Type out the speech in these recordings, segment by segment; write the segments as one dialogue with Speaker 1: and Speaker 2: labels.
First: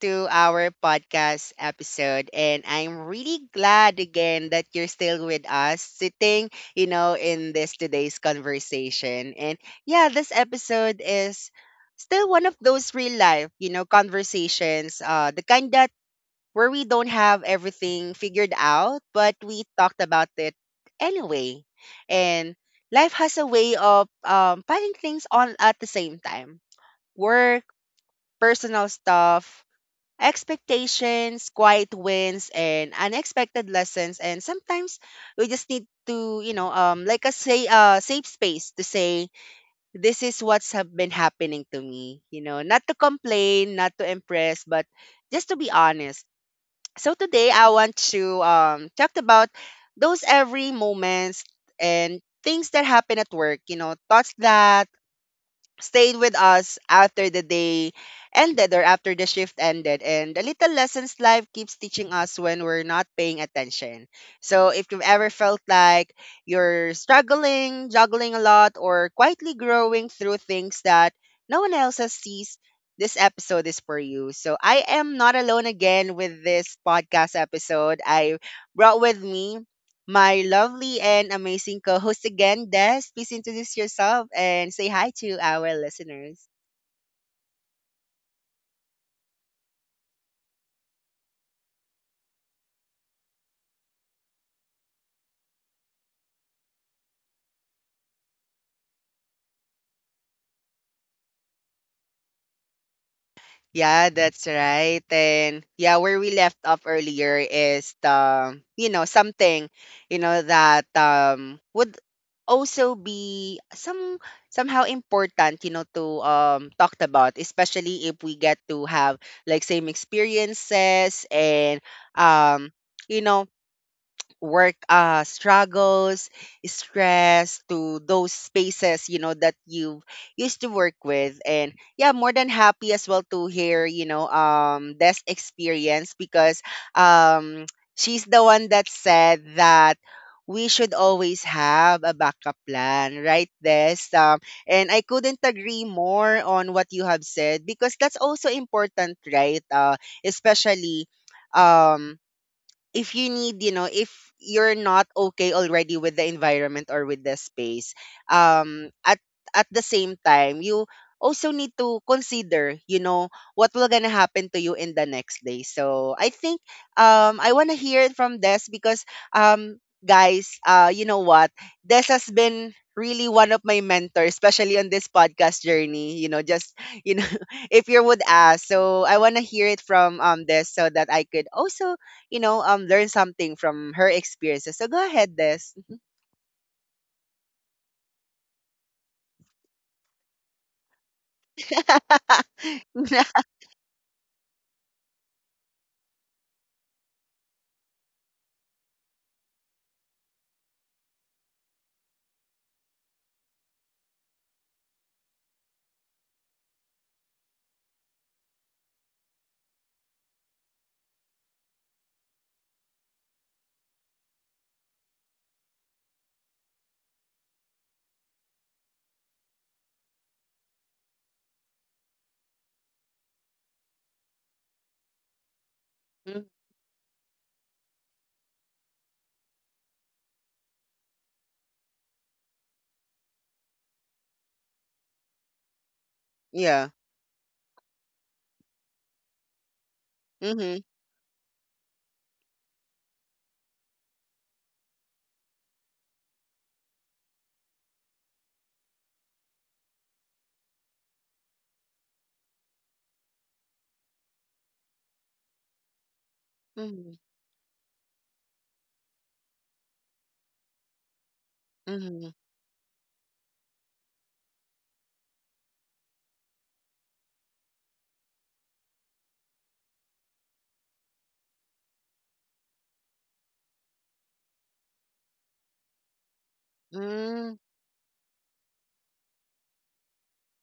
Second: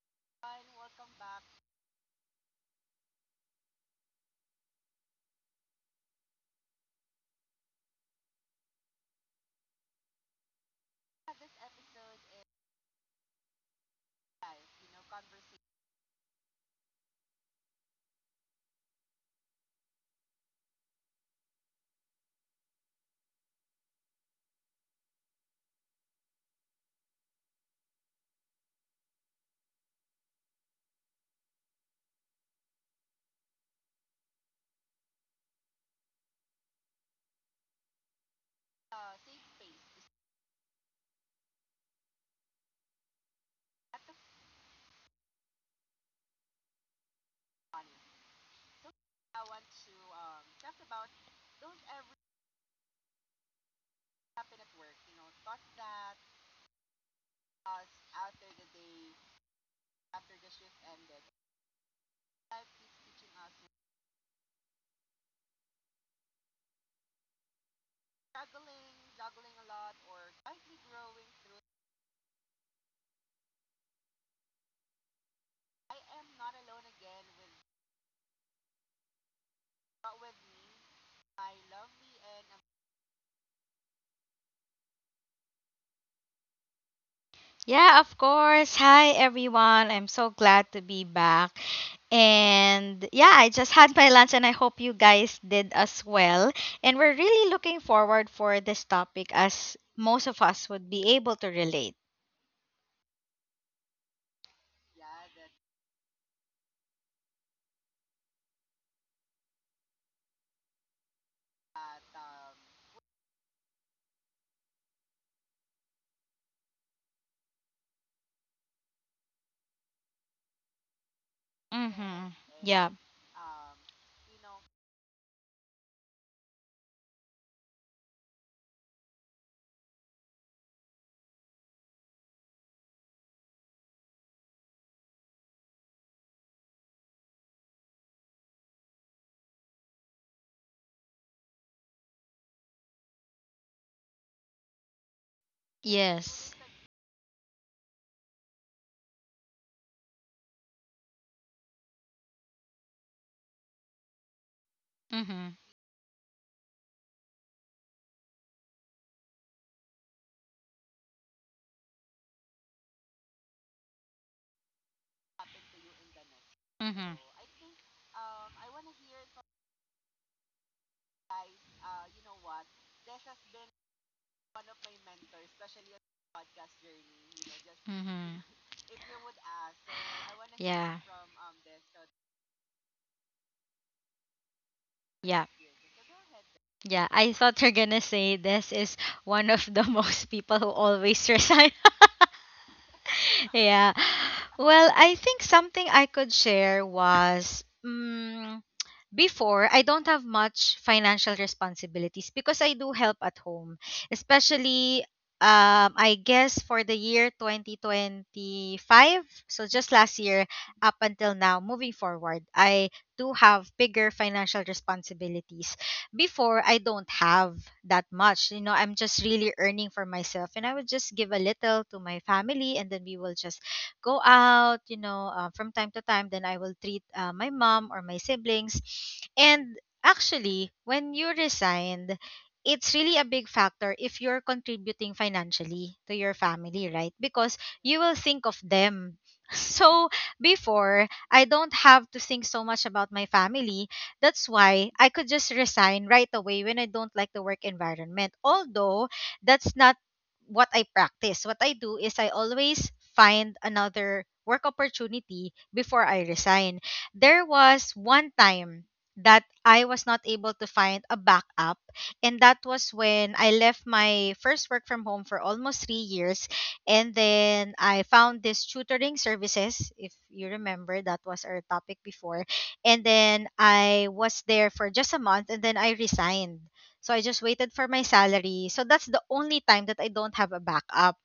Speaker 1: to our podcast episode. And I'm really glad again that you're still with us, sitting, in this today's conversation. This episode is still one of those real life, conversations, the kind that where we don't have everything figured out, but we talked about it anyway. And life has a way of finding things on at the same time. Work, personal stuff, expectations, quiet wins, and unexpected lessons. And sometimes we just need to, like a say, safe space to say, this is what's have been happening to me. You know, not to complain, not to impress, but just to be honest. So today I want to talk about those every moments and things that happen at work. You know, thoughts that stayed with us after the day ended or after the shift ended. And the little lessons life keeps teaching us when we're not paying attention. So if you've ever felt like you're struggling, juggling a lot, or quietly growing through things that no one else has sees, this episode is for you. So I am not alone again with this podcast episode. I brought with me my lovely and amazing co host again, Des. Please introduce yourself and say hi to our listeners. Yeah, that's right. And yeah, where we left off earlier is the, something, that would also be some somehow important, to talked about, especially if we get to have like same experiences and
Speaker 2: Mm-hmm. Yeah.
Speaker 1: um you know work struggles, stress to those spaces, that you used to work with. And yeah, more than happy as well to hear, this experience because um, she's the one that said that we should always have a backup plan, right? This and I couldn't agree
Speaker 2: Yes.
Speaker 1: more on what you have said because that's also important, right? Especially. Um, if you need, if you're not
Speaker 2: Mm-hmm.
Speaker 1: okay already with the environment or with the space, um, at at the same time, you also need to consider, what will gonna happen to you in the next day. So I think
Speaker 2: Mm-hmm.
Speaker 1: I wanna hear it from Des because um guys, you know what? Des has been really one of my mentors, especially on this podcast journey, you know, just you know,
Speaker 2: Mm-hmm.
Speaker 1: if you would ask. So I wanna hear it from
Speaker 2: Yeah.
Speaker 1: Des so that I could also you know, learn something from her experiences.
Speaker 2: Yeah,
Speaker 1: So go ahead, Des.
Speaker 2: yeah. I thought you're gonna say this is one of the most people who always resign. yeah. Well, I think something I could share was. Before, I don't have much financial responsibilities because I do help at home. Especially, I guess for the year 2025, so just last year up until now, moving forward, I do have bigger financial responsibilities. Before, I don't have that much. You know, I'm just really earning for myself, and I would just give a little to my family and then we will just go out from time to time. Then I will
Speaker 1: Mm,
Speaker 2: treat my mom or my siblings. And actually, when you resigned, it's really a big factor if you're contributing financially to your family, right?
Speaker 1: yeah.
Speaker 2: Because you will think of them. So before,
Speaker 1: Mhm.
Speaker 2: I don't have to think so much about my family. That's why I could just resign right away when I don't like the work environment. Although that's not what I practice. What I do is I always find another work opportunity before I resign. There
Speaker 1: Mhm.
Speaker 2: was one time that I was not able to find a backup, and that was
Speaker 1: Mhm.
Speaker 2: when I left my first work from home for almost 3 years, and then I found this tutoring services. If you remember, that was our topic before, and then I was there for just a month, and then I resigned, so I just waited for my
Speaker 1: Mm.
Speaker 2: salary. So that's the only time that I don't have a backup.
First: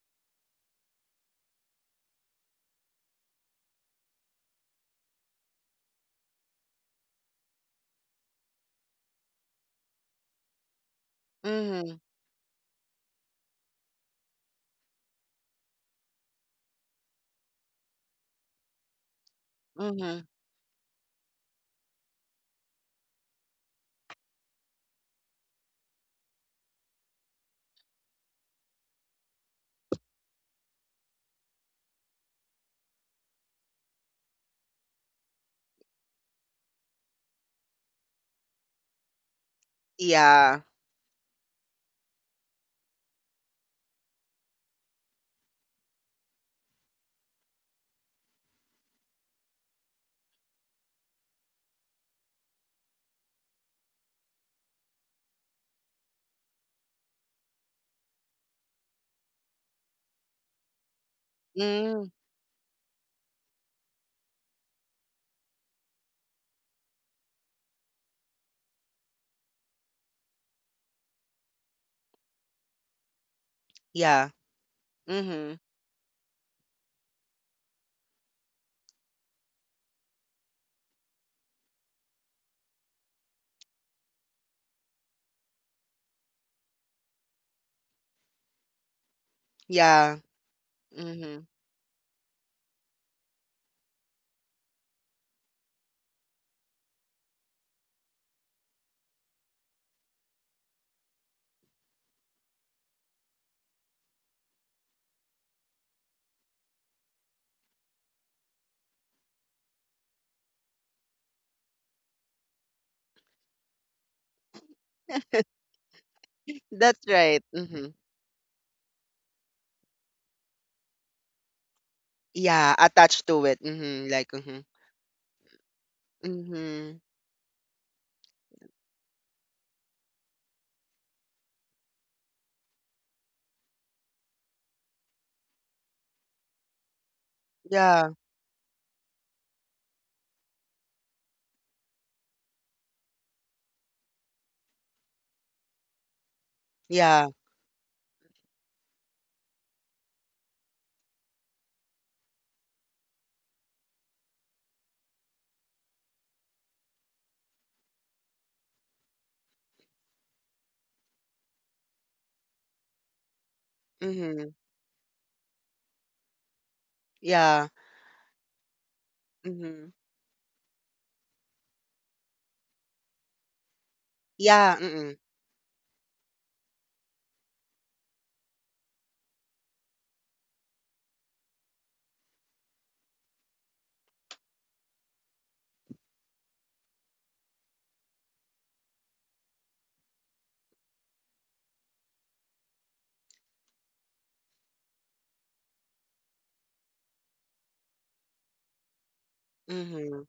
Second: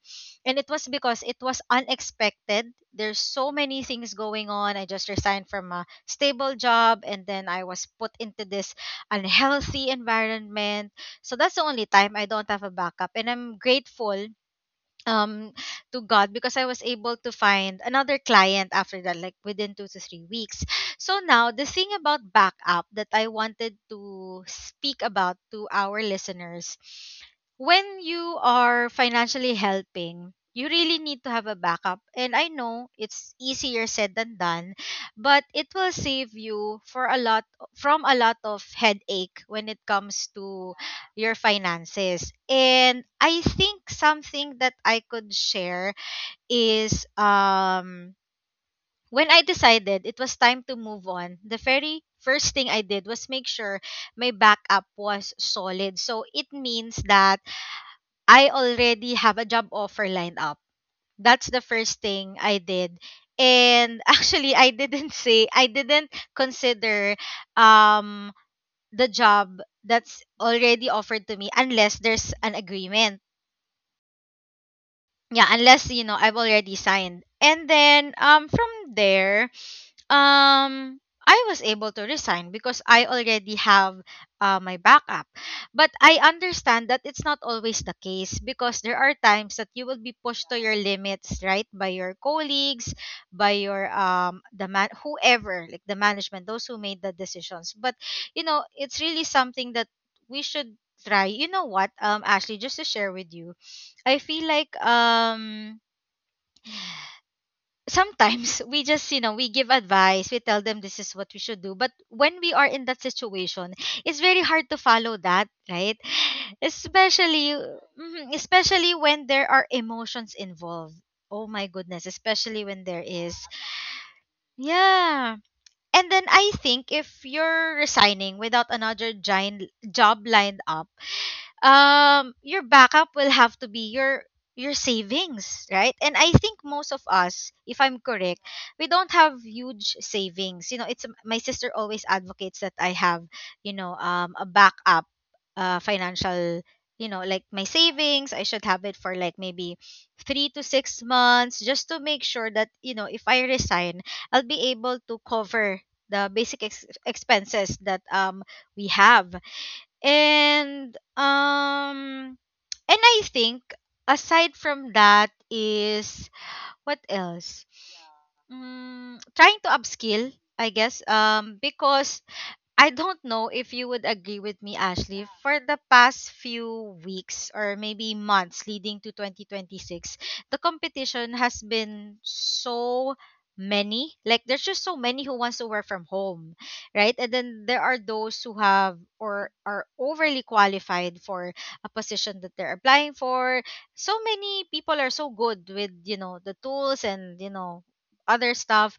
Speaker 2: And it was because it was unexpected. There's so many things going on. I just resigned from a stable job and then I was put into this unhealthy environment. So that's the only
Speaker 1: Mhm.
Speaker 2: time I don't have a backup. And I'm grateful um to God, because I was able to find another client after that, like within two to three
Speaker 1: Mhm.
Speaker 2: weeks. So now the thing about backup that I wanted to speak about to our listeners, when you are financially helping, you really need to have a backup. And I know it's easier said than done, but it will save you for a lot from a lot of headache when it comes
Speaker 1: Yeah.
Speaker 2: to your finances. And I think something that I could share is when I decided it was time to move on, the very first thing I did was make sure my backup was solid. So it means that I already have a job offer lined up. That's the first
Speaker 1: Mm,
Speaker 2: thing I did. And actually I didn't say I didn't consider um the job that's already offered to me unless there's an agreement,
Speaker 1: yeah. Mhm.
Speaker 2: yeah, unless you know I've already signed, and then from there, um I was able to resign because I already have my backup. But I understand that it's not always the case because there are times that
Speaker 1: Yeah.
Speaker 2: you will be pushed to your
Speaker 1: Mhm.
Speaker 2: limits, right, by your colleagues, by your the man whoever, like the management, those who made the decisions. But you know, it's really something that we should try. You know what? Ashley, just to share with you, I feel like sometimes we just, you know, we give advice, we tell them this is what we should do, but when we are in that situation it's very hard to follow that, right?
Speaker 1: That's right. Mhm.
Speaker 2: Especially especially when there are emotions involved, oh my
Speaker 1: Yeah,
Speaker 2: goodness,
Speaker 1: attached to
Speaker 2: especially
Speaker 1: it.
Speaker 2: when there
Speaker 1: Mhm. Like
Speaker 2: is,
Speaker 1: mhm.
Speaker 2: yeah.
Speaker 1: Mhm.
Speaker 2: And then I think if you're resigning without another giant job lined up, your backup will have to be your savings, right? And I
Speaker 1: Yeah.
Speaker 2: think most of us, if I'm correct, we don't have huge savings. You know, it's, my sister always advocates that I have, you know, a backup,
Speaker 1: Yeah.
Speaker 2: financial, you know, like my savings I should have it for like maybe 3 to 6 months just to make sure that, you know, if I resign I'll be able to cover the basic expenses that we have. And
Speaker 1: Mhm.
Speaker 2: and I think aside
Speaker 1: Yeah.
Speaker 2: from that is
Speaker 1: Mhm.
Speaker 2: what else? Trying to upskill, I guess,
Speaker 1: Yeah. Mhm.
Speaker 2: because I don't know if you would agree with me, Ashley. For the past few weeks or maybe months leading to 2026, the competition has been so many. Like, there's just so many who wants to work from home, right? And then there are those who have or are overly qualified for a position that they're applying for. So many people are so good with, you know, the tools and, you know, other
Speaker 1: Mhm.
Speaker 2: stuff.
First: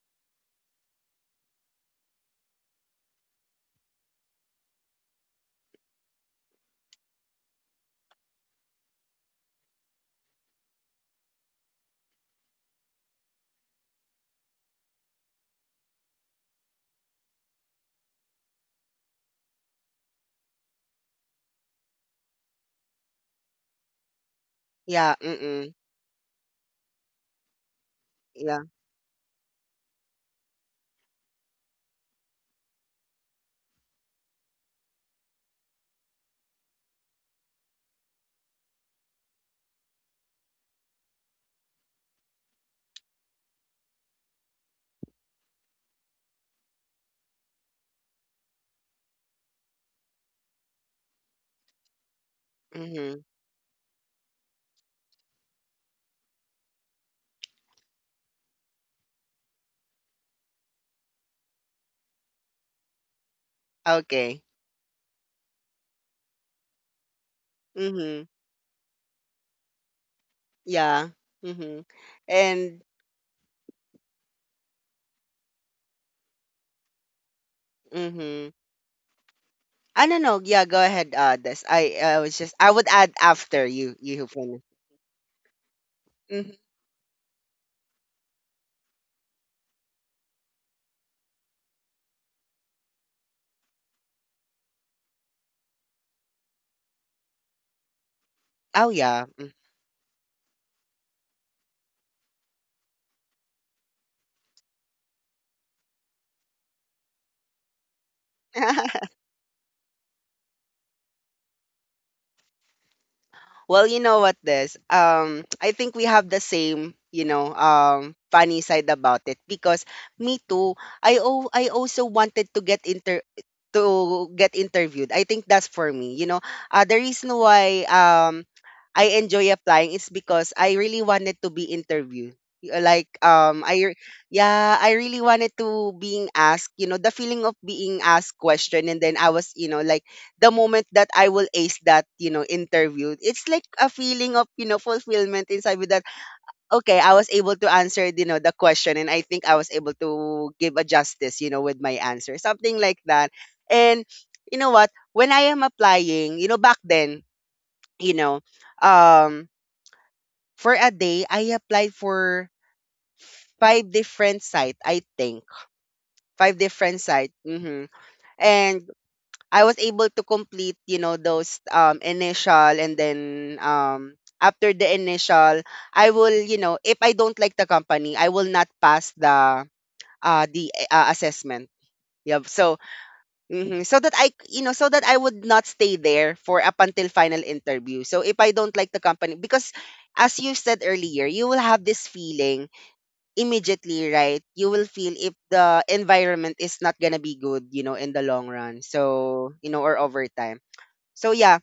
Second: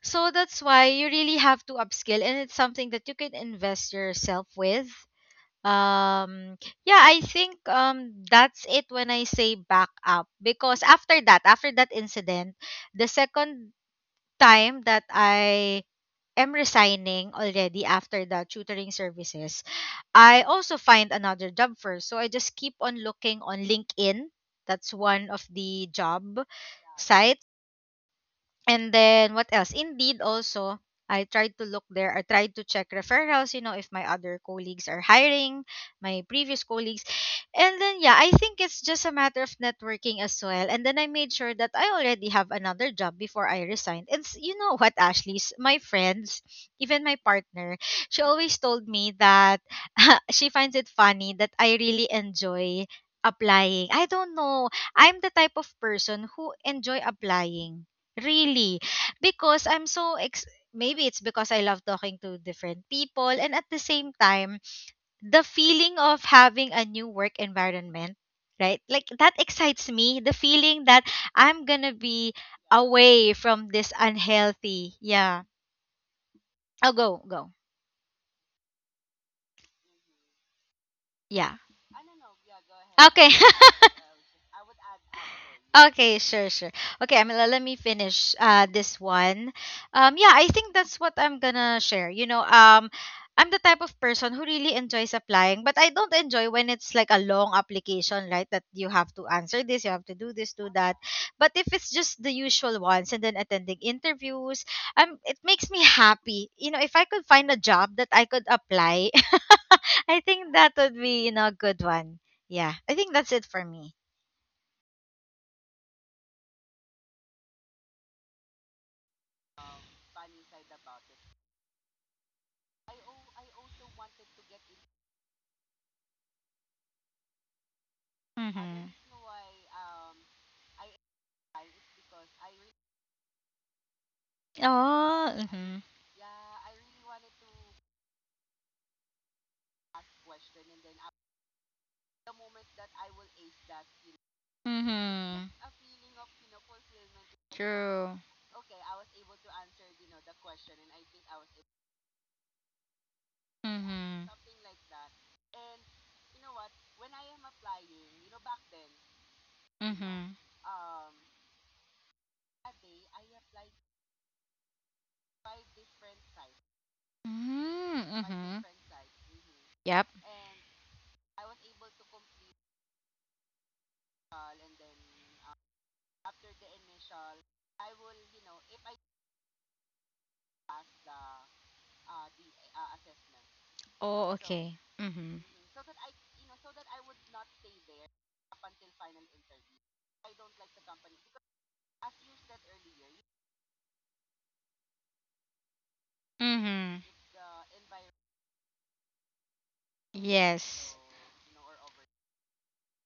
Speaker 2: So that's why you really have to upskill, and it's something that you can invest yourself with. Um yeah, I think that's it when I say back up, because after that incident, the second time that I am resigning already after the tutoring services, I also find another job first. So I just keep on looking on LinkedIn. That's one of
Speaker 1: Yeah.
Speaker 2: the
Speaker 1: Mhm.
Speaker 2: job sites. And then
Speaker 1: Yeah.
Speaker 2: what else? Indeed, also, I tried to look there. I tried to check referrals, you know, if my other colleagues are hiring, my previous colleagues. And then, yeah, I think it's just a matter of networking as well. And then I made sure that I already have another job before I resigned. You know what, Ashley? My friends, even my partner, she always told me that she finds it funny that I really enjoy applying. I
Speaker 1: Mhm.
Speaker 2: don't know. I'm the type of person who enjoy applying. Really. Because I'm so maybe it's because I love talking to different people, and at the same time
Speaker 1: Okay.
Speaker 2: the feeling of having a new work environment, right? Like
Speaker 1: Mhm.
Speaker 2: that excites me, the feeling that I'm going to
Speaker 1: Yeah.
Speaker 2: be
Speaker 1: Mhm.
Speaker 2: away from
Speaker 1: And
Speaker 2: this unhealthy. Yeah. I'll go, go.
Speaker 1: mhm. I don't know.
Speaker 2: Yeah.
Speaker 1: Yeah, go ahead, This. I
Speaker 2: Okay.
Speaker 1: was just I would add after you finish.
Speaker 2: Okay, sure, sure. Okay, Amila,
Speaker 1: Mhm.
Speaker 2: let me finish this one. Yeah, I think that's what I'm gonna share. You know, I'm the type of person who really enjoys applying, but I don't enjoy when it's like a long application, right? That you have to answer this,
Speaker 1: Oh
Speaker 2: you have to
Speaker 1: yeah.
Speaker 2: do this, do that. But if it's just the usual ones and then attending interviews, it makes me happy. You know, if I could find a job that I could apply, I think that would be, you know, a good one. Yeah. I think that's it for me.
Speaker 1: Well, you know what, this. I think we have the same, funny side about it because me too. I oh, I also wanted to get inter to get interviewed. I think that's for me. You know, the reason
Speaker 2: Mhm.
Speaker 1: why I enjoy applying is because I really wanted to be interviewed. Like
Speaker 2: Oh, mhm.
Speaker 1: yeah, I really wanted to being asked, you know, the feeling of being asked question, and then I was, you know, like the moment that I will ace that, you know, interview, it's like a
Speaker 2: Mhm.
Speaker 1: feeling of, you know, fulfillment inside me that,
Speaker 2: True.
Speaker 1: okay, I was able to answer, you know, the question, and I think I was able to give a justice, you know, with my answer, something
Speaker 2: Mhm.
Speaker 1: like that. And you know what? When I am applying, you know, back then, you know,
Speaker 2: Mhm.
Speaker 1: um, for a day, I applied for five different site, I think. Five
Speaker 2: Mm,
Speaker 1: different
Speaker 2: Mhm.
Speaker 1: site. Mm-hmm.
Speaker 2: Yep.
Speaker 1: And I was able to complete, you know, those initial, and then after the initial, I will, you know, if I don't like the company, I will not pass the assessment. Yeah. So,
Speaker 2: Oh, okay.
Speaker 1: mhm, so
Speaker 2: Mhm.
Speaker 1: that I, you know, so that I would not stay there for up until final interview. So if I don't like the company, because as you said earlier, you will have this feeling immediately, right? You will feel if
Speaker 2: Mhm.
Speaker 1: the environment is not gonna be good, you know, in the long run. So,
Speaker 2: Yes.
Speaker 1: you know, or over time, so yeah,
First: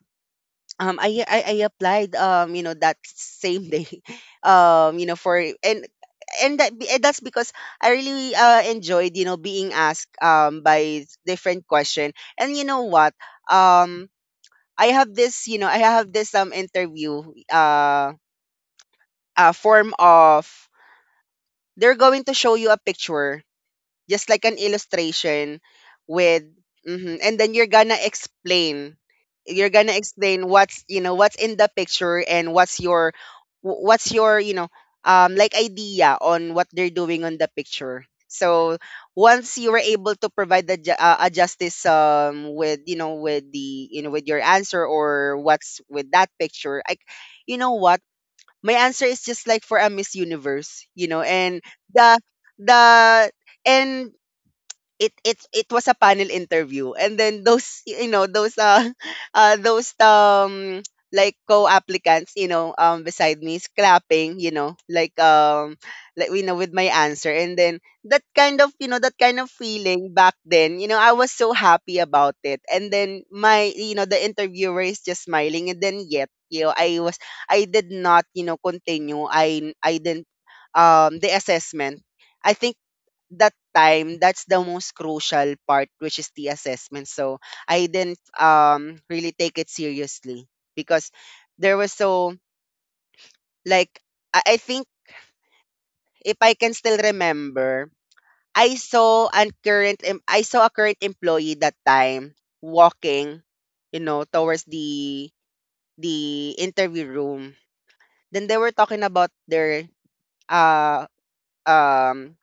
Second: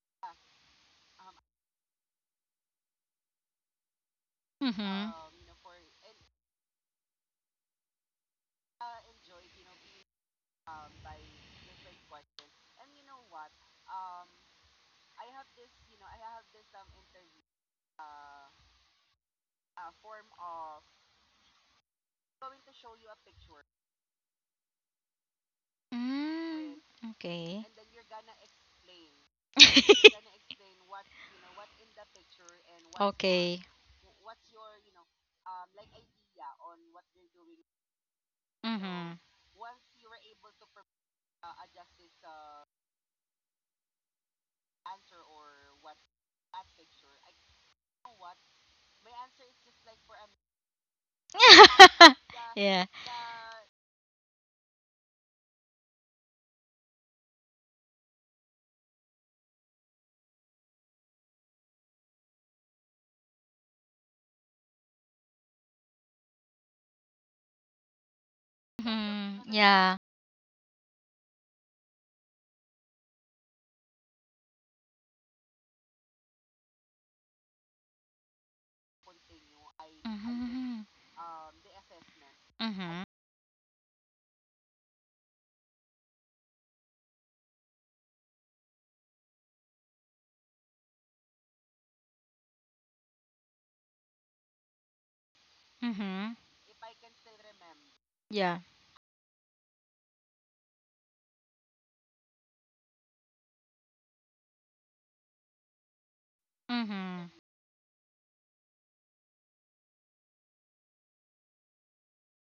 Speaker 1: I applied you know that same day you
Speaker 2: Mhm.
Speaker 1: know for and that, and that's because I really enjoyed, you know, being asked by different question. And you know what, um I have this interview, uh a form of, they're going to show you a picture, just like an illustration with
Speaker 2: Mm,
Speaker 1: mhm, and then
Speaker 2: okay.
Speaker 1: you're gonna explain what's, you know, what's in the picture, and what's your
Speaker 2: Okay.
Speaker 1: what's your, you know, like idea on what they're doing on the picture. So
Speaker 2: Mhm.
Speaker 1: once you were able to provide the a justice with, you know, with the, you know, with your answer or what's with that picture, like, you know what, my answer is just like for a miss universe, you know. And the
Speaker 2: Yeah.
Speaker 1: the and it it was a panel interview, and then those, you know, those those like co-applicants, you know, beside me is clapping, you know, like like, you know, with my answer. And then that kind of, you know, that kind
Speaker 2: Mhm.
Speaker 1: of
Speaker 2: Yeah.
Speaker 1: feeling back then, you know, I was so happy about it. And then my, you know, the interviewer is just smiling. And then yet, you know, I was, I did not, you know, continue. I didn't
Speaker 2: Mhm.
Speaker 1: the assessment. I think
Speaker 2: Mhm.
Speaker 1: that time, that's the most crucial part, which is the assessment. So I didn't really take it seriously because there was so like I think
Speaker 2: Mhm.
Speaker 1: if I can still remember,
Speaker 2: Yeah.
Speaker 1: I saw a current I saw a current employee that time walking, you know, towards the interview
Speaker 2: Mhm.
Speaker 1: room. Then they were talking about their uh um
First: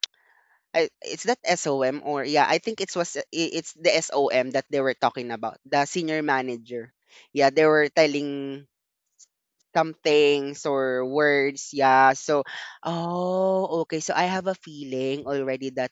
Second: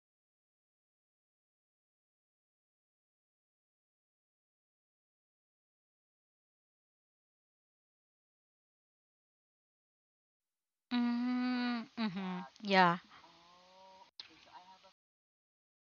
Speaker 1: I is that SOM? Or yeah, I think it was it's the SOM that they were talking about, the senior manager. Yeah, they were telling some things or words.
Speaker 2: Mm,
Speaker 1: Yeah, so
Speaker 2: mhm. Yeah.
Speaker 1: oh, okay. So I have a feeling already that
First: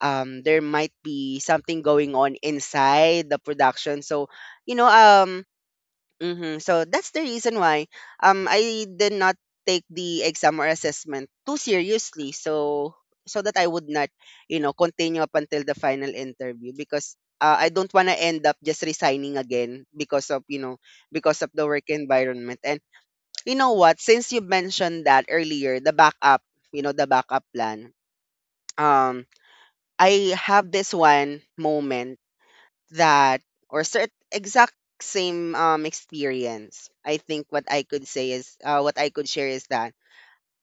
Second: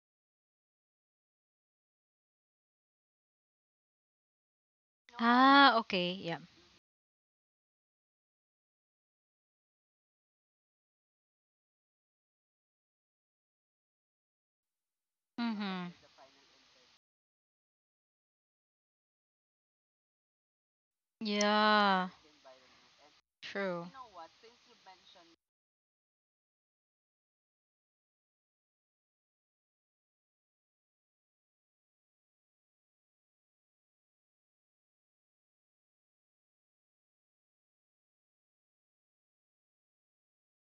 Speaker 1: there might be something going on inside the production. So you know um,
Speaker 2: Ah, okay. Yeah.
Speaker 1: mm-hmm. So that's the reason why I did not take the exam or assessment too seriously. So so that I would not, you know, continue up until the
Speaker 2: Mhm.
Speaker 1: final interview, because I don't want to end up just resigning again because of, you know, because of the work
Speaker 2: Yeah.
Speaker 1: environment. And you know
Speaker 2: True.
Speaker 1: what, since you mentioned that earlier, the backup, you know, the backup plan. Um I have this one moment that or cert exact same experience. I think what I could say is what I could share is that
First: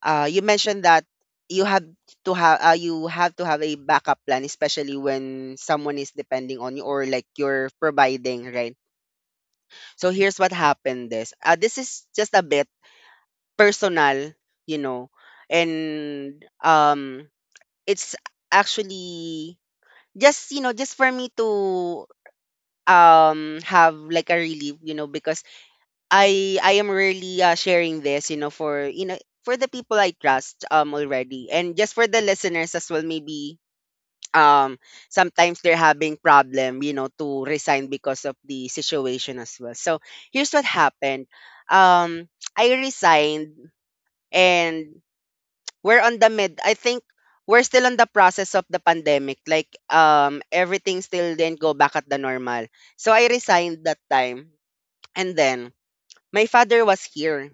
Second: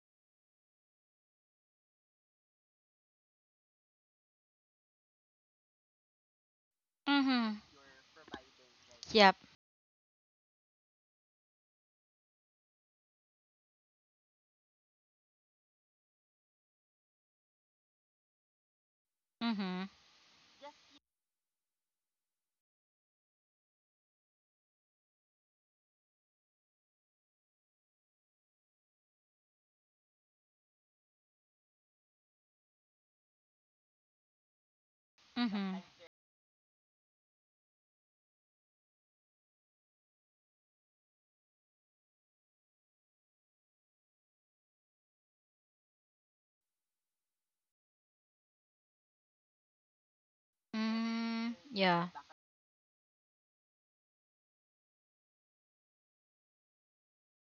Speaker 1: you mentioned that you have to have a backup plan, especially when someone is depending on you, or like
Speaker 2: Mhm.
Speaker 1: you're providing, right?
Speaker 2: Yep.
Speaker 1: So here's what happened. This this is just a bit personal, you know. And it's actually
Speaker 2: Mhm.
Speaker 1: just, you know, just for me to have like a relief, you know, because I am really sharing this, you know, for, you know, for the people I trust already, and just for the listeners as well. Maybe um sometimes they're
Speaker 2: Mhm.
Speaker 1: having problem, you know, to resign because of the situation as well. So here's what happened. Um I resigned. And we're on the mid, I think we're still on the process of the pandemic, like everything still
Speaker 2: Mm,
Speaker 1: didn't go back at
Speaker 2: yeah.
Speaker 1: the normal. So I resigned that time. And then, my father was here.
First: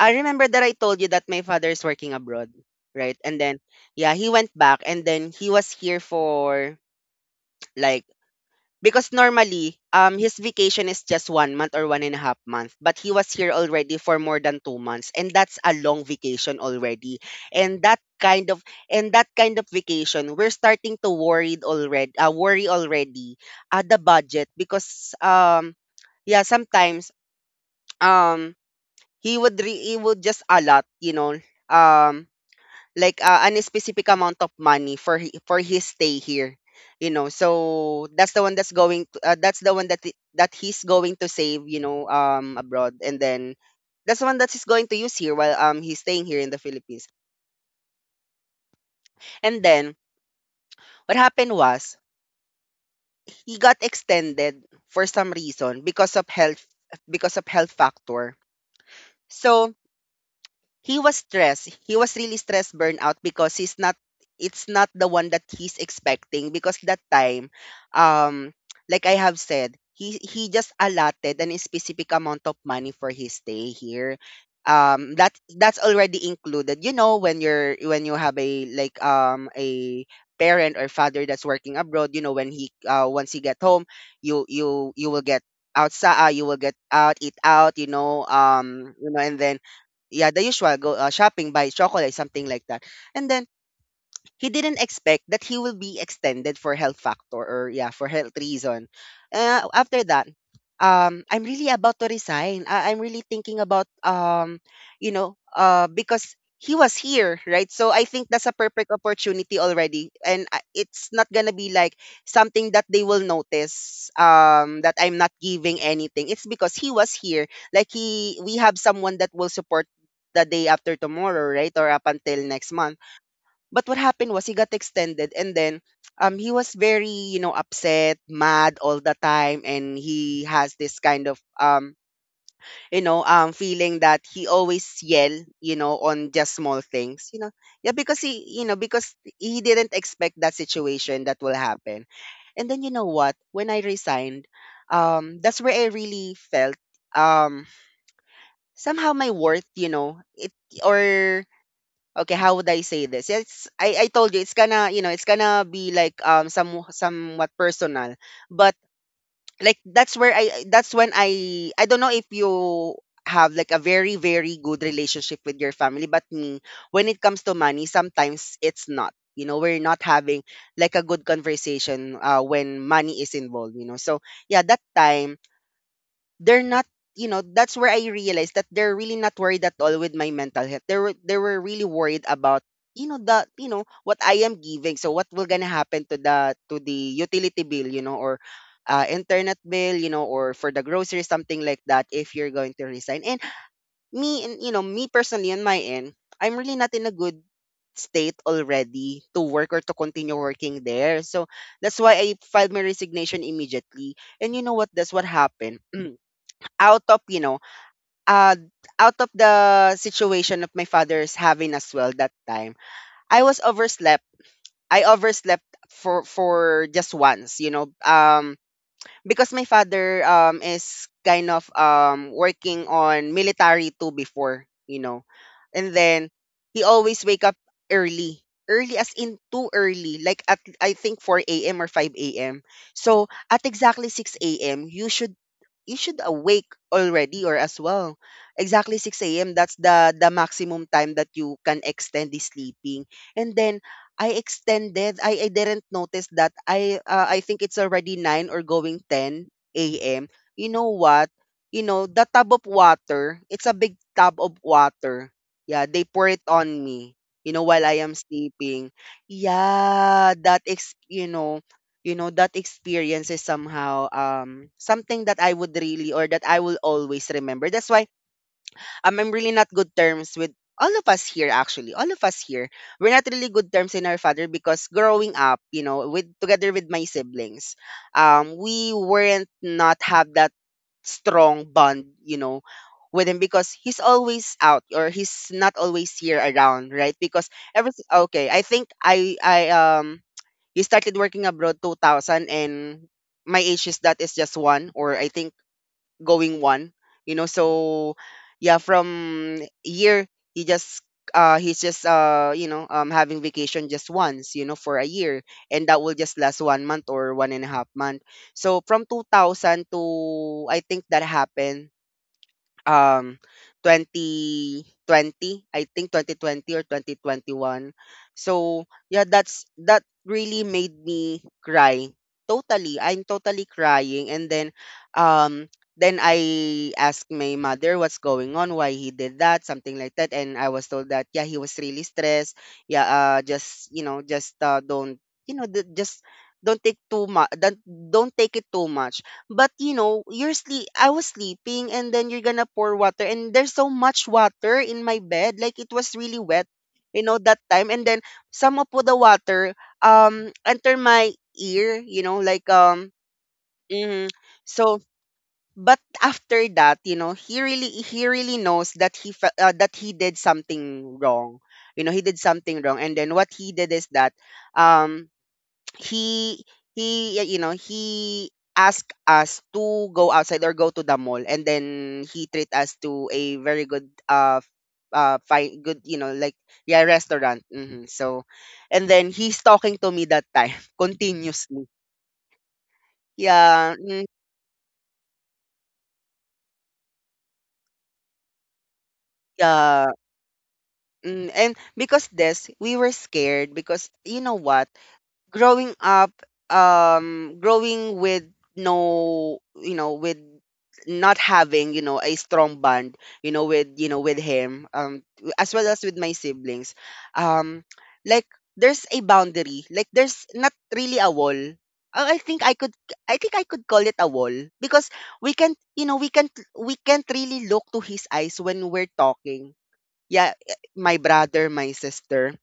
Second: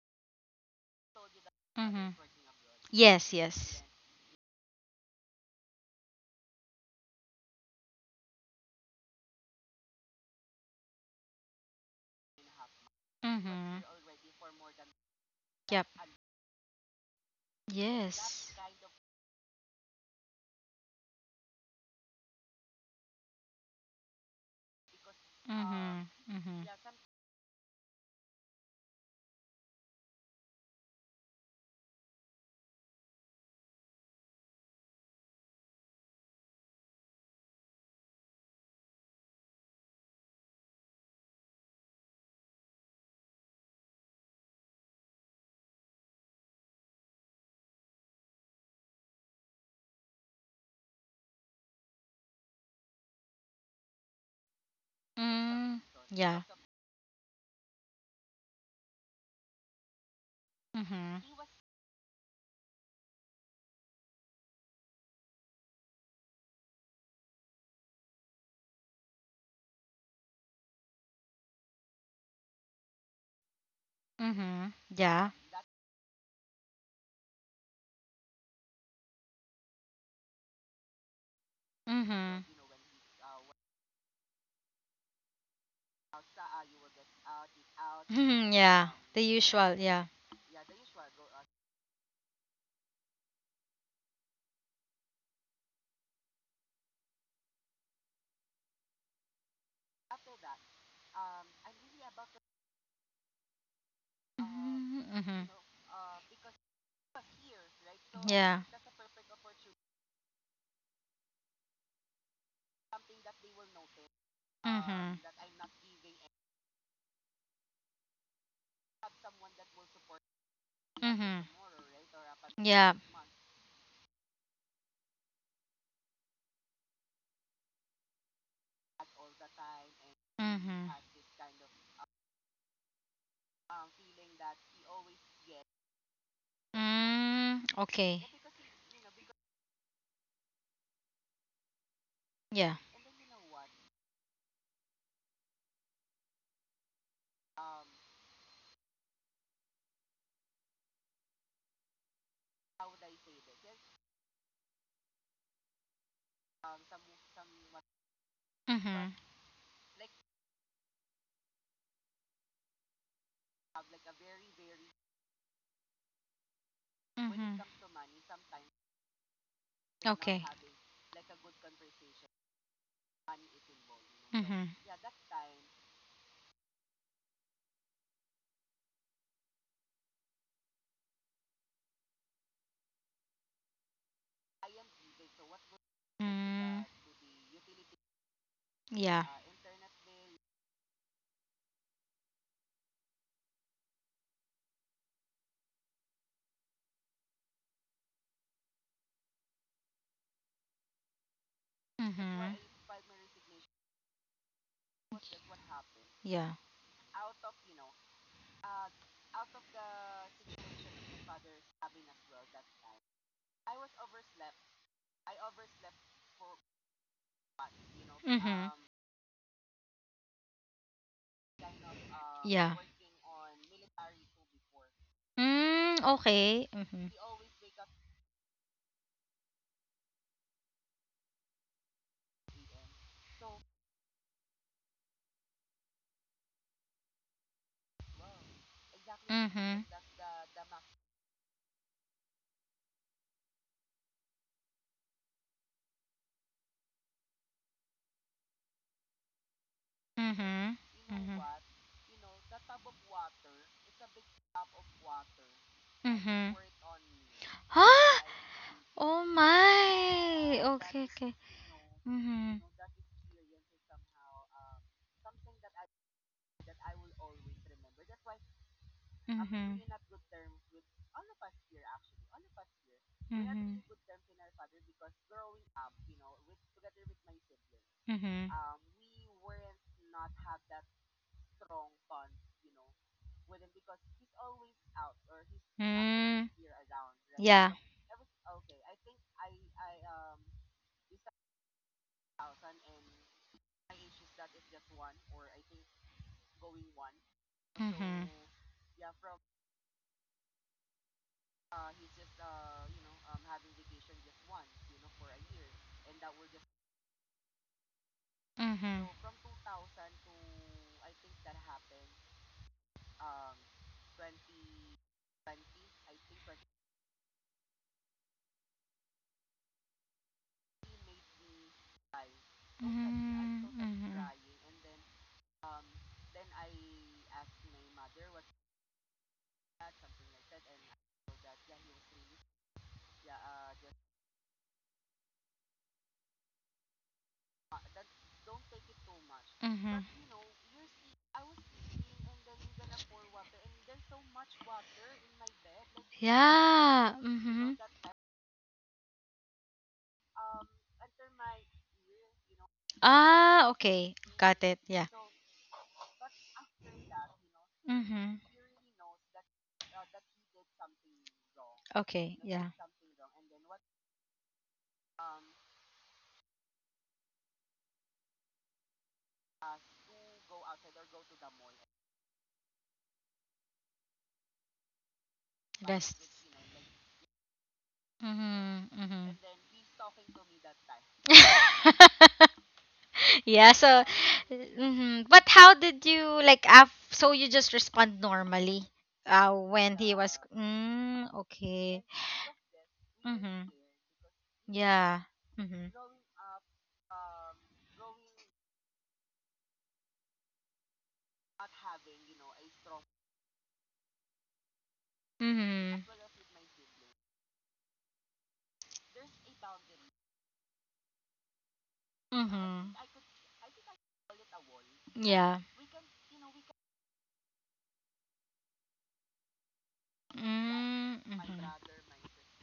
Speaker 1: I remember that I told you that my father is working
Speaker 2: Mhm.
Speaker 1: abroad, right?
Speaker 2: Yes,
Speaker 1: And then,
Speaker 2: yes.
Speaker 1: yeah, he went back, and then he was here for like, because normally his vacation is just 1 month or 1.5 months, but he was here
Speaker 2: Mhm.
Speaker 1: already for more than 2 months, and that's a
Speaker 2: Yep.
Speaker 1: long vacation already.
Speaker 2: Yes.
Speaker 1: And that kind of vacation, we're starting to worried already, worry already at the budget because
Speaker 2: Mhm.
Speaker 1: yeah
Speaker 2: Mhm.
Speaker 1: sometimes um he would re he would just allot, you know, um, like an specific amount of money for for his stay here, you know. So that's the one that's going to, that's the one that that he's going to save, you know, abroad, and then that's the one that he's going to use here while he's staying here in the Philippines. And then what happened was he got extended for some reason
Speaker 2: Mm, yeah.
Speaker 1: because of health factor. So he was
Speaker 2: Mhm.
Speaker 1: stressed. He was really stressed, burnout, because he's not it's not the one that he's expecting, because that time, um like I have said, he just allotted an specific amount of money for his stay here.
Speaker 2: Mhm. Yeah.
Speaker 1: That that's already included, you know, when you have a like a parent or father that's working abroad, you know,
Speaker 2: Mhm.
Speaker 1: when he once he get home, you you will get outside, you will get out, eat out, you know,
Speaker 2: Mhm. Yeah.
Speaker 1: you know,
Speaker 2: The
Speaker 1: and then
Speaker 2: usual, yeah.
Speaker 1: yeah, the usual. Go, shopping, buy chocolate, something like that. And then he didn't expect that he will be extended for health factor or yeah for health reason. After that, I'm really about to resign. I'm really thinking about,
Speaker 2: Mhm.
Speaker 1: you know,
Speaker 2: Mhm.
Speaker 1: because he was here, right? So I think that's a
Speaker 2: Yeah.
Speaker 1: perfect opportunity already, and it's not gonna be like something that they will notice, that I'm
Speaker 2: Mhm.
Speaker 1: not giving anything. It's because he was here, like he we have someone that will support the day after
Speaker 2: Mhm.
Speaker 1: tomorrow, right, or up until next month.
Speaker 2: Yeah.
Speaker 1: But what happened was he got extended, and then he was very, you know, upset, mad all the time, and he has
Speaker 2: Mhm.
Speaker 1: this kind of you know, feeling that he always yell, you know, on just small things, you know.
Speaker 2: Mm,
Speaker 1: Yeah, because
Speaker 2: okay.
Speaker 1: because he didn't expect that situation that will happen. And
Speaker 2: Yeah.
Speaker 1: then you know what? When I resigned, that's where I really felt, um somehow, my worth, you know. It or Okay, how would I say this? It's I told you it's gonna, you know, it's gonna be like somewhat personal, but
Speaker 2: Mm-hmm.
Speaker 1: like that's where I that's when I don't know if you have like a very, very good relationship with your family, but me, when it comes to
Speaker 2: Mm-hmm.
Speaker 1: money, sometimes it's not, you know, we're not having
Speaker 2: Okay.
Speaker 1: like a good conversation, when money is involved, you know. So yeah,
Speaker 2: Mm-hmm.
Speaker 1: that time, they're not, you know, that's where I realized that they're really not worried at all with my mental health. They were really worried about, you know, the you know what I am giving. So what will gonna happen to the
Speaker 2: Mm,
Speaker 1: utility bill, you know, or
Speaker 2: yeah.
Speaker 1: internet bill, you know, or for the groceries, something like that, if you're going to resign. And me, and you know, me personally, on my end, I'm really not in a good state already to work or to continue working there. So that's why I
Speaker 2: Mm-hmm.
Speaker 1: filed my resignation immediately, and you know what, that's what happened.
Speaker 2: Yeah.
Speaker 1: Out of, you know, uh, out of the situation of my father's having as well that time, I was overslept. I overslept for just once, you know.
Speaker 2: Mm-hmm.
Speaker 1: Because my father is kind of
Speaker 2: Yeah.
Speaker 1: working on military too before, you know. And
Speaker 2: Mm,
Speaker 1: then
Speaker 2: okay.
Speaker 1: he
Speaker 2: Mm-hmm.
Speaker 1: always wake up early. Early as in too early, like at, I think, 4 a.m. or 5 a.m. So at exactly 6 a.m. you should, awake already or as well. Exactly 6 a.m. That's
Speaker 2: Mm-hmm.
Speaker 1: the maximum time that you can extend the sleeping. And then I extended. I didn't notice that. I think it's already 9 or going 10 a.m. You
Speaker 2: Mm-hmm.
Speaker 1: know what?
Speaker 2: Mm-hmm.
Speaker 1: You know, the tub of water, it's a big tub of water. Yeah, they pour it
Speaker 2: Mm-hmm.
Speaker 1: on me, you know, while I am
Speaker 2: Huh?
Speaker 1: sleeping.
Speaker 2: Oh
Speaker 1: Yeah,
Speaker 2: my.
Speaker 1: that ex
Speaker 2: Okay, okay.
Speaker 1: you know,
Speaker 2: Mm-hmm.
Speaker 1: that experience is somehow something that I would really or that I will always remember. That's why, I'm really not
Speaker 2: Mm-hmm.
Speaker 1: good terms with all of us here. Actually, all of us here, we're not really good
Speaker 2: Mhm.
Speaker 1: terms in our father, because growing up, you know, with together with my siblings,
Speaker 2: Mhm.
Speaker 1: we weren't not have that strong bond, you know, with him, because he's always out, or he's not always here
Speaker 2: Police.
Speaker 1: around, right? Because every okay, I think I he started working abroad 2000, and my age is that is just one, or I think going one, you know.
Speaker 2: So, so,
Speaker 1: So
Speaker 2: Mhm.
Speaker 1: yeah, from year, he just, he's just, you know, having vacation just once, you know, for a year, and that will just last 1 month or one and a half month. So from
Speaker 2: Mhm.
Speaker 1: 2000 to, I think that happened, um 2020. I think 2020 or 2021. So yeah, that's, that really made me cry. Totally, I'm
Speaker 2: Mhm.
Speaker 1: totally
Speaker 2: Mhm.
Speaker 1: crying. And um then I asked my mother what's going on, why he did that, something like that. And I was told that yeah, he was really stressed. Yeah, just, you know, just, don't, you know, just don't take too much. Don't take it too much. But
Speaker 2: Mm-hmm.
Speaker 1: you
Speaker 2: Mhm.
Speaker 1: know, you're sleep I was sleeping, and then you're gonna pour water, and there's so much water in my bed. Like it was really wet,
Speaker 2: Yeah, you
Speaker 1: you
Speaker 2: know,
Speaker 1: know, that
Speaker 2: Mhm.
Speaker 1: time. And
Speaker 2: Time.
Speaker 1: then some of the water enter my ear, you know, like
Speaker 2: Ah, okay.
Speaker 1: mhm.
Speaker 2: Mm, got it.
Speaker 1: So
Speaker 2: Yeah.
Speaker 1: but after that, you know, he
Speaker 2: Mhm.
Speaker 1: really knows that that he did something wrong. You know, he
Speaker 2: Okay.
Speaker 1: did something wrong. And then what he did is that, um he, you know, he asked us to go outside or go to the mall, and then he treat us to a very good fine
Speaker 2: Happened,
Speaker 1: good,
Speaker 2: that's
Speaker 1: you know, like, yeah, restaurant, hmm. So
Speaker 2: Mhm.
Speaker 1: and
Speaker 2: Mhm.
Speaker 1: then he's talking to me that time continuously.
Speaker 2: Yeah.
Speaker 1: Yeah,
Speaker 2: So,
Speaker 1: mm,
Speaker 2: mhm. But how did you like? So you just respond normally. When
Speaker 1: yeah,
Speaker 2: he was. Mm,
Speaker 1: mm. And
Speaker 2: okay.
Speaker 1: because this, we were
Speaker 2: Mhm.
Speaker 1: scared, because you know what,
Speaker 2: Yeah. Mhm.
Speaker 1: growing up, growing with, no, you know, with not having, you know, a strong bond, you know, with, you know, with him, as well as
Speaker 2: Mhm.
Speaker 1: with my siblings, um like there's a boundary. Like there's not really a wall. I think I could,
Speaker 2: Mhm.
Speaker 1: call it a wall. Because we
Speaker 2: Yeah.
Speaker 1: can't, you know, we can't really look to his eyes when we're talking. Yeah, my
Speaker 2: Mm, mhm.
Speaker 1: brother, my sister,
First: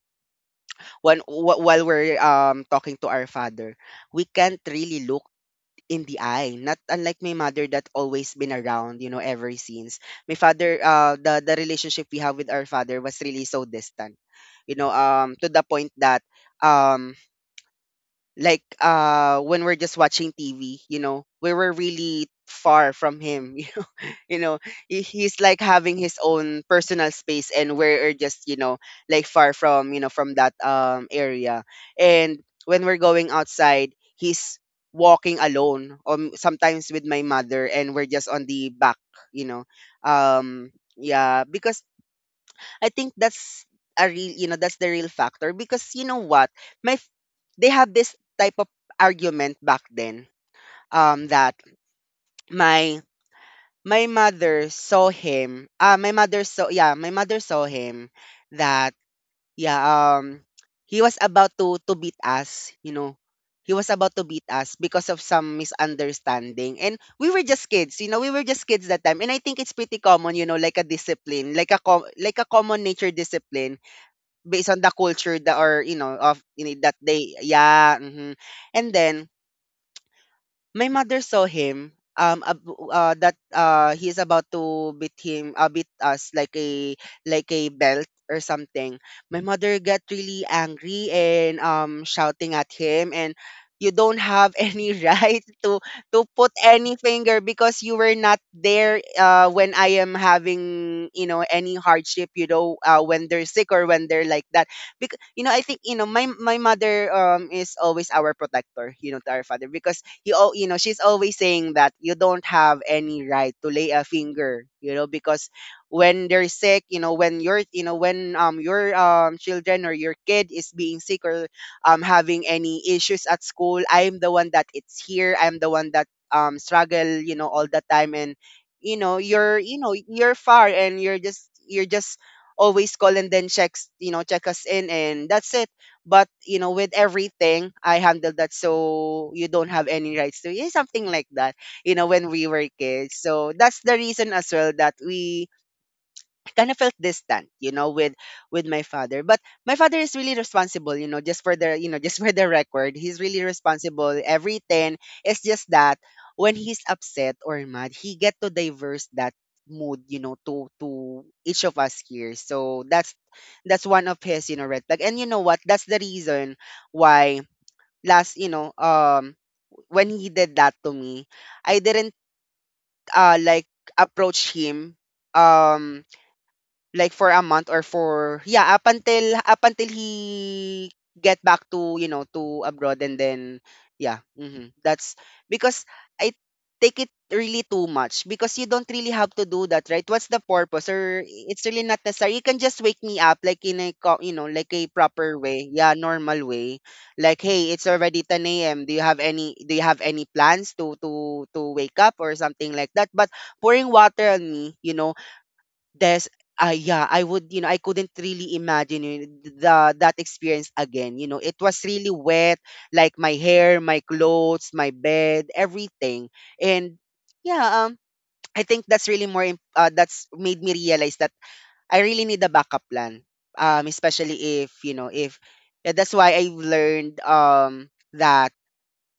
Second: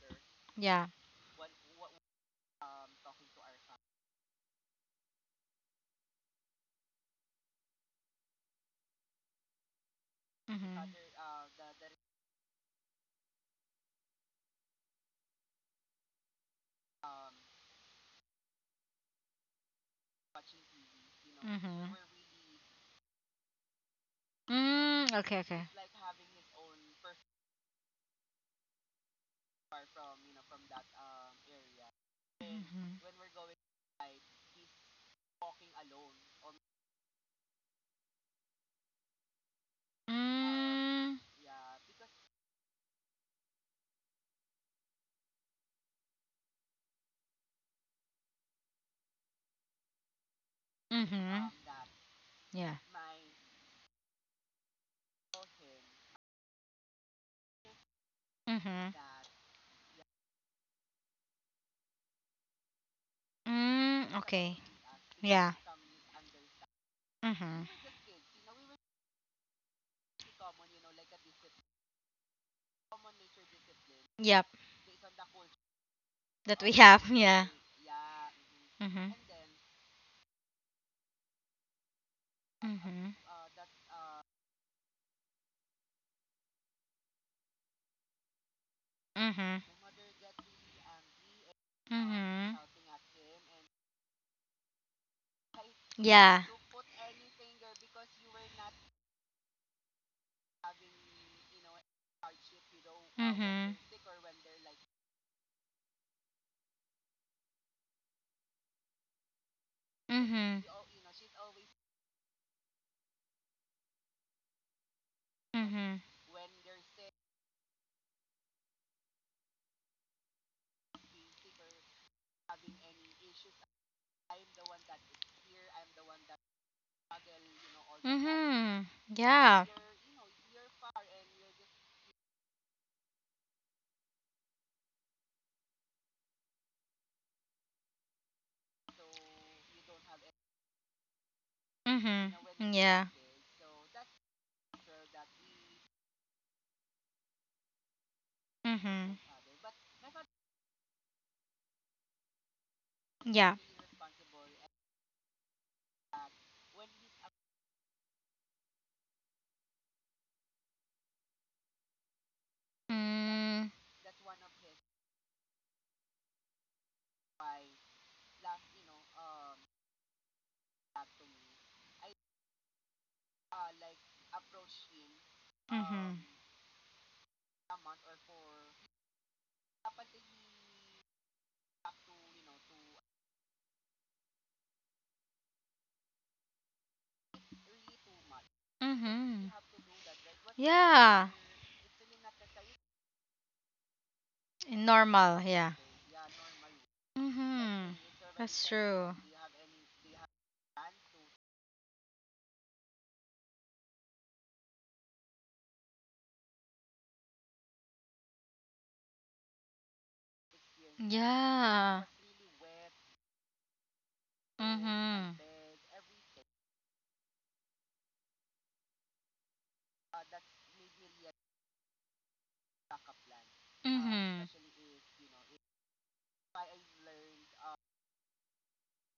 Speaker 2: Yeah.
Speaker 1: when while we're talking to our father, we can't really look in the eye, not unlike my mother that always been around, you know. Ever since my father,
Speaker 2: Mhm.
Speaker 1: the relationship we have with our father was really so distant, you know. To the point that, um like, when we're just watching TV, you know, we were
Speaker 2: Mhm.
Speaker 1: really far from him. You know, he,
Speaker 2: Mm, okay.
Speaker 1: he's like
Speaker 2: Okay.
Speaker 1: having his own personal space, and we're just, you know, like far from, you know, from that area. And when we're
Speaker 2: Mhm.
Speaker 1: going outside, he's walking alone, or sometimes with my mother, and we're just on the back, you know. um
Speaker 2: Mm,
Speaker 1: yeah, because I think that's a real, you know, that's the real factor. Because you know what, my f- they have this type of argument back then,
Speaker 2: mhm.
Speaker 1: that,
Speaker 2: Yeah.
Speaker 1: my my mother saw him. My mother saw yeah, my mother saw him that,
Speaker 2: Mhm.
Speaker 1: yeah, he was about to beat us, you know. He was about
Speaker 2: Mm,
Speaker 1: to beat
Speaker 2: okay.
Speaker 1: us because of
Speaker 2: Yeah.
Speaker 1: some misunderstanding. And we were just
Speaker 2: Mm-hmm.
Speaker 1: kids, you know. We were just kids that time. And I think it's pretty common, you know, like a discipline, like like a common nature discipline
Speaker 2: Yep.
Speaker 1: based on the culture that, or you know of,
Speaker 2: That
Speaker 1: you
Speaker 2: we
Speaker 1: know, that
Speaker 2: have.
Speaker 1: they,
Speaker 2: Yeah.
Speaker 1: yeah, mhm. And
Speaker 2: Mm-hmm.
Speaker 1: then my mother saw him, that he's about to beat him, beat us, like a, like a belt or something. My
Speaker 2: Mm-hmm.
Speaker 1: mother got really angry and
Speaker 2: Mm-hmm.
Speaker 1: shouting at
Speaker 2: Mm-hmm.
Speaker 1: him, and you don't have any right to
Speaker 2: Yeah.
Speaker 1: put any finger, because you were not there when I am having any hardship, when they're sick
Speaker 2: Mm-hmm.
Speaker 1: or when they're like that, because I think my mother is always our protector, to our father, because you all,
Speaker 2: Mm-hmm.
Speaker 1: she's always saying that you don't have any right to lay a finger, because
Speaker 2: Mm-hmm.
Speaker 1: when they're sick, when your, when your children or your kid is being sick or having any issues at school, I'm the one that it's here, I'm the one that struggle all the time. And
Speaker 2: Mm-hmm.
Speaker 1: you're,
Speaker 2: Yeah.
Speaker 1: you're far, and you're just always call and then checks you know check us in, and that's it. But with everything I handled that, so you don't have any rights to it, something like that, when we were
Speaker 2: Mm-hmm. Yeah.
Speaker 1: kids. So that's the reason as well that we kind of felt distant, with my
Speaker 2: Mm-hmm.
Speaker 1: father. But my father is really responsible, just for the, just for the record, he's really
Speaker 2: Yeah.
Speaker 1: responsible everything. It's just that when he's upset or mad, he get to diverse that mood, to each of us here. So that's
Speaker 2: Mm.
Speaker 1: that's one of his, red flag. And you know what, that's the reason why last, when he did that to me, I didn't like approach him um
Speaker 2: Mm-hmm.
Speaker 1: like for a month, or for, yeah, up until he get back to you know to abroad. And then, yeah. That's because I take it really too much, because you don't really have to
Speaker 2: Mm-hmm.
Speaker 1: do that, right? What's the purpose? Or
Speaker 2: Yeah.
Speaker 1: it's really not necessary. You can just wake me up like in a co- you know like a proper
Speaker 2: Normal.
Speaker 1: way,
Speaker 2: Yeah.
Speaker 1: yeah, normal way. Like, hey, it's
Speaker 2: Mm-hmm.
Speaker 1: already
Speaker 2: That's
Speaker 1: 10 a.m.
Speaker 2: true.
Speaker 1: Do you have any plans to wake up or something like that? But pouring water on me, there's, yeah, I would, I couldn't really imagine, the that experience again. It was
Speaker 2: Yeah.
Speaker 1: really wet, like my hair, my clothes, my
Speaker 2: Mm-hmm.
Speaker 1: bed, everything. And yeah, I think that's really more. That's made me realize that I really need a backup plan. Especially
Speaker 2: Mm-hmm.
Speaker 1: if, yeah, that's why I learned that,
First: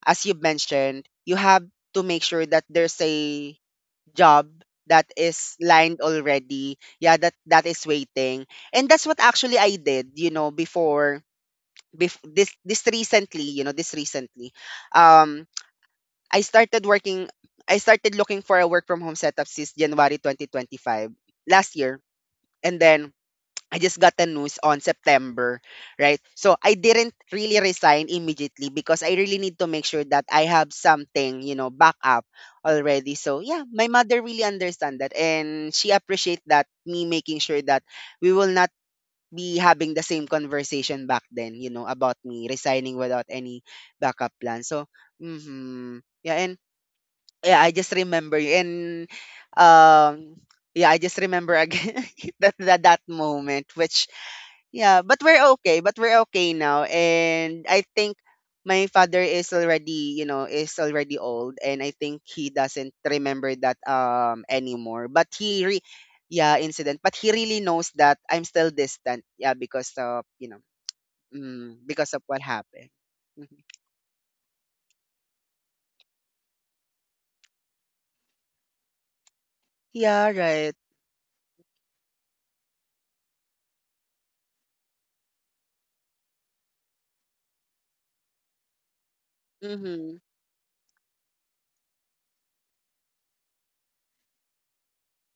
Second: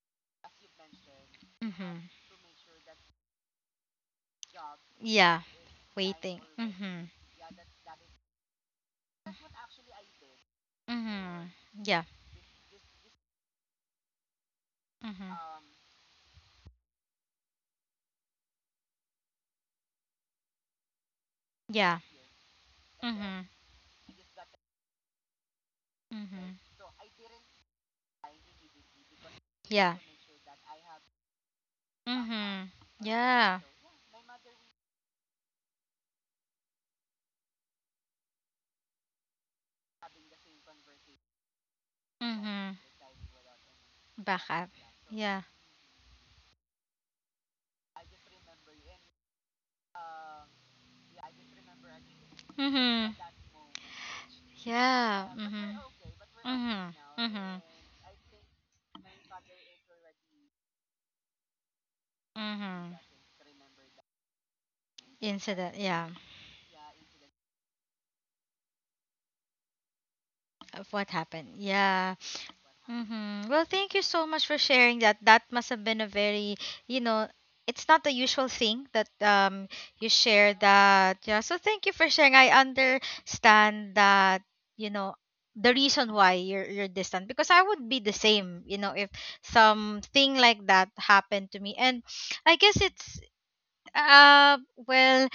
Speaker 1: as you mentioned, you have
Speaker 2: Mm-hmm.
Speaker 1: to make sure that there's a job that
Speaker 2: Yeah.
Speaker 1: is lined
Speaker 2: Waiting.
Speaker 1: already.
Speaker 2: Mm-hmm.
Speaker 1: Yeah, that is waiting. And that's what actually I did, before
Speaker 2: Mm-hmm. Yeah.
Speaker 1: this recently, this recently. Um
Speaker 2: Mm-hmm.
Speaker 1: I started working I started looking for a work from home setup since January 2025, last
Speaker 2: Yeah.
Speaker 1: year. And then
Speaker 2: Mhm.
Speaker 1: I just got the news on September, right? So
Speaker 2: Mhm.
Speaker 1: I didn't really resign immediately, because I really need to make
Speaker 2: Yeah.
Speaker 1: sure that I have something, back up
Speaker 2: Mhm.
Speaker 1: already. So
Speaker 2: Yeah.
Speaker 1: yeah, my mother really understand that, and she appreciate that me making sure that we will not be having the same conversation back then, about me
Speaker 2: Mhm.
Speaker 1: resigning without any backup plan.
Speaker 2: Backup.
Speaker 1: So,
Speaker 2: Yeah.
Speaker 1: mhm. Yeah, and yeah, I just remember you and um yeah, I just remember again that
Speaker 2: Mhm.
Speaker 1: moment, which yeah, but
Speaker 2: Yeah.
Speaker 1: we're
Speaker 2: Mhm.
Speaker 1: okay. But we're okay now.
Speaker 2: Mhm. Mhm.
Speaker 1: And I think my father is already old, and I think he doesn't
Speaker 2: Mhm.
Speaker 1: remember that anymore. But he
Speaker 2: Incident.
Speaker 1: re-
Speaker 2: Yeah.
Speaker 1: yeah, incident. But he really knows that I'm still distant. Yeah, because of, you know,
Speaker 2: Of what happened.
Speaker 1: mm, because
Speaker 2: Yeah.
Speaker 1: of what happened.
Speaker 2: Mm-hmm.
Speaker 1: Mhm.
Speaker 2: Well, thank you so much for sharing that. That must have been a very, you know, it's not the usual thing that you
Speaker 1: Yeah,
Speaker 2: share
Speaker 1: right.
Speaker 2: that. Yeah. So thank you for sharing. I understand that, you know, the reason why you're distant, because I would be the same, you know, if
Speaker 1: Mhm.
Speaker 2: something like that happened to me. And I guess it's uh, well,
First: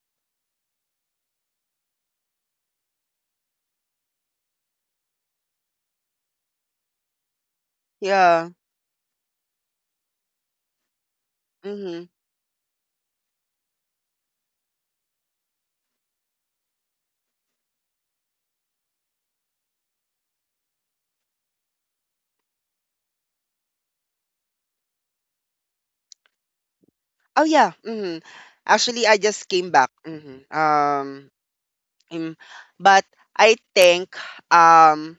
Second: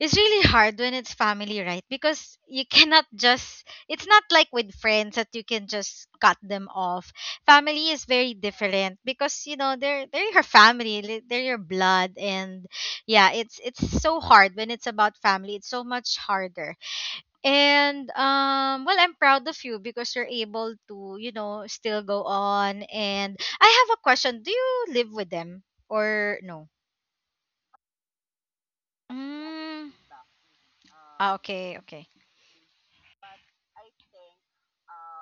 Speaker 2: it's really hard when it's family, right? Because you cannot just, it's not like with friends that you can just cut them off. Family is very
Speaker 1: Yeah.
Speaker 2: different because, you know, they're your family, they're your
Speaker 1: Mhm.
Speaker 2: blood. And yeah, it's so hard when it's about family. It's so much harder. And, well, I'm proud of you because you're able to, you know, still go on. And I have a question. Do you live with them or no?
Speaker 1: Oh yeah. Mhm. Actually, I just came
Speaker 2: Mm.
Speaker 1: back. Mhm.
Speaker 2: Ah, okay, okay.
Speaker 1: Mm, but I think um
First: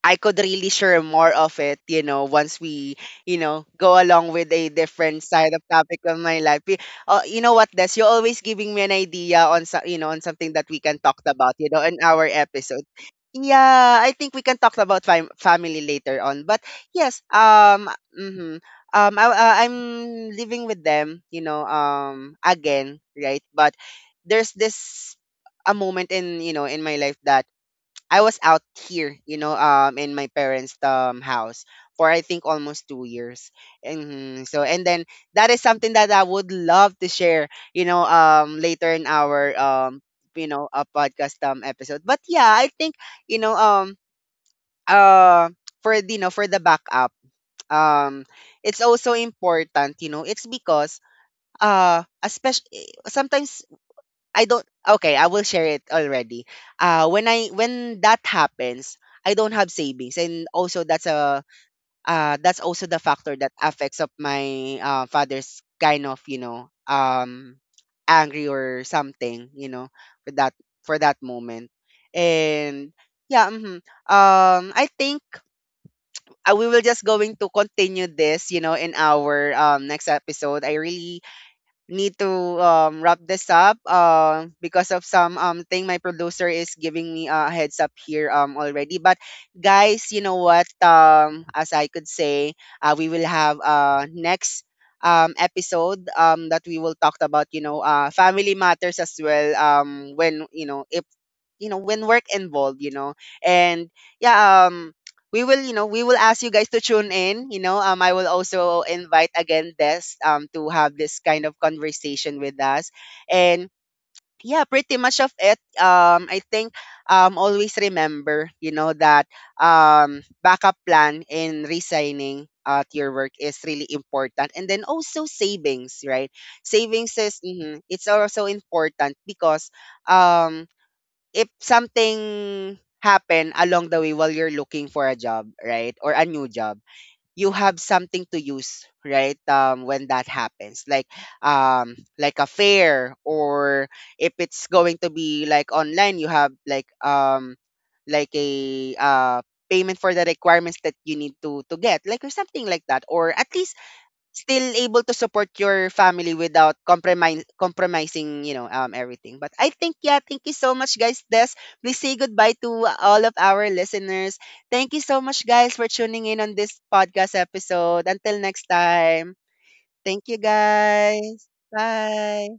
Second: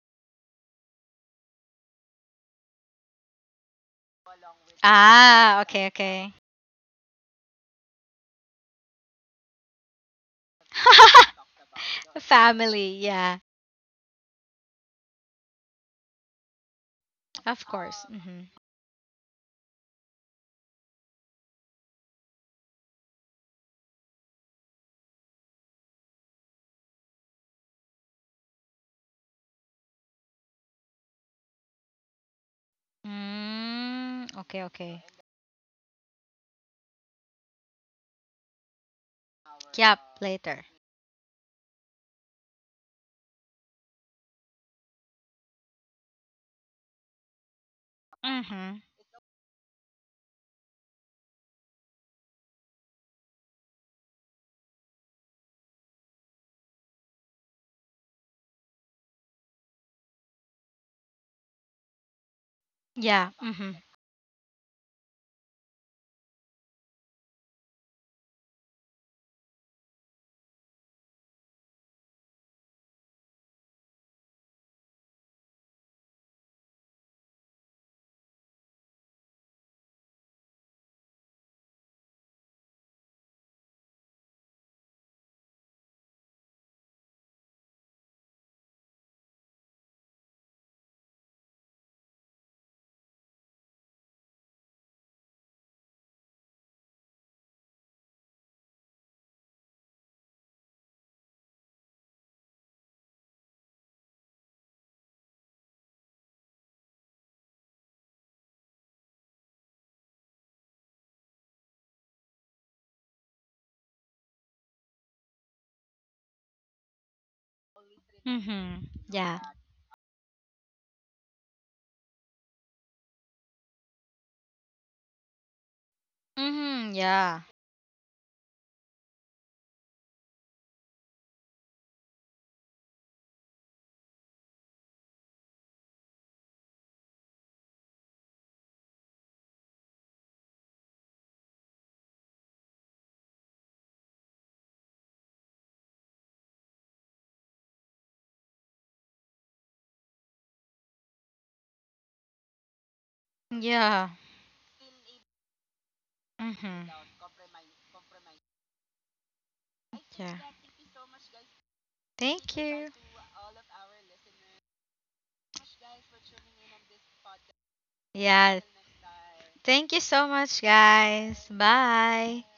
Speaker 1: I could really share more of it, once we, go along with a different side of
Speaker 2: Ah, okay,
Speaker 1: topic of
Speaker 2: okay.
Speaker 1: my life. You know what, Des, you're always giving me an idea on, so, you know, on something that we can talk about, in our episode.
Speaker 2: Family, yeah,
Speaker 1: Yeah, I think we can talk about family later on. But yes,
Speaker 2: of course. Mm-hmm.
Speaker 1: mm-hmm, I'm living with them, again, right? But there's this a moment in my life that I was out here, in my parents' house for I think almost 2 years.
Speaker 2: Mm,
Speaker 1: And so,
Speaker 2: okay,
Speaker 1: and then
Speaker 2: okay.
Speaker 1: that is something that I would love to share, later in our,
Speaker 2: Yep, later.
Speaker 1: a podcast episode. But yeah, I think you know, um, uh, for the backup, um,
Speaker 2: Mm-hmm.
Speaker 1: it's also important, it's because especially sometimes I don't, okay, I will share it already. When that happens, I don't have savings, and also that's also the
Speaker 2: Yeah.
Speaker 1: factor that
Speaker 2: Mm-hmm.
Speaker 1: affects of my father's kind of, angry or something, for that for that moment. And yeah, mhm. I think, we will just going to continue this, in our next episode. I really need to wrap this up, because of some, thing my producer is giving me a heads up here, already. But guys, you know what? As I could say, we will have, next episode, that we will talk about, family matters as well, when, you know, if you know when work involved, and yeah, we will ask you guys to tune in, I will also invite again Des to have this kind of conversation with us. And yeah, pretty much of it. I think, always remember,
Speaker 2: Mm-hmm.
Speaker 1: that
Speaker 2: Yeah.
Speaker 1: backup plan in resigning at your work is really important. And then also savings, right?
Speaker 2: Mm-hmm.
Speaker 1: Savings is,
Speaker 2: Yeah.
Speaker 1: it's also important, because um if something happen along the way while you're looking for a job, right? Or a new job, you have something to use, right? When that happens, like, like a fair, or if it's going to be like online, you have like, like a payment for the requirements that you need to get, like, or something like that, or at least
Speaker 2: Yeah.
Speaker 1: still able to support your family without
Speaker 2: Mm-hmm.
Speaker 1: compromise compromising, everything. But I think, yeah,
Speaker 2: Yeah.
Speaker 1: thank you so much, guys. Des, please say goodbye
Speaker 2: Thank
Speaker 1: to
Speaker 2: you.
Speaker 1: all of our listeners. Thank you so much, guys, for tuning in on this podcast episode. Until
Speaker 2: Yeah.
Speaker 1: next time.
Speaker 2: Thank you
Speaker 1: Thank
Speaker 2: so
Speaker 1: you,
Speaker 2: much,
Speaker 1: guys.
Speaker 2: guys. Bye.
Speaker 1: Bye.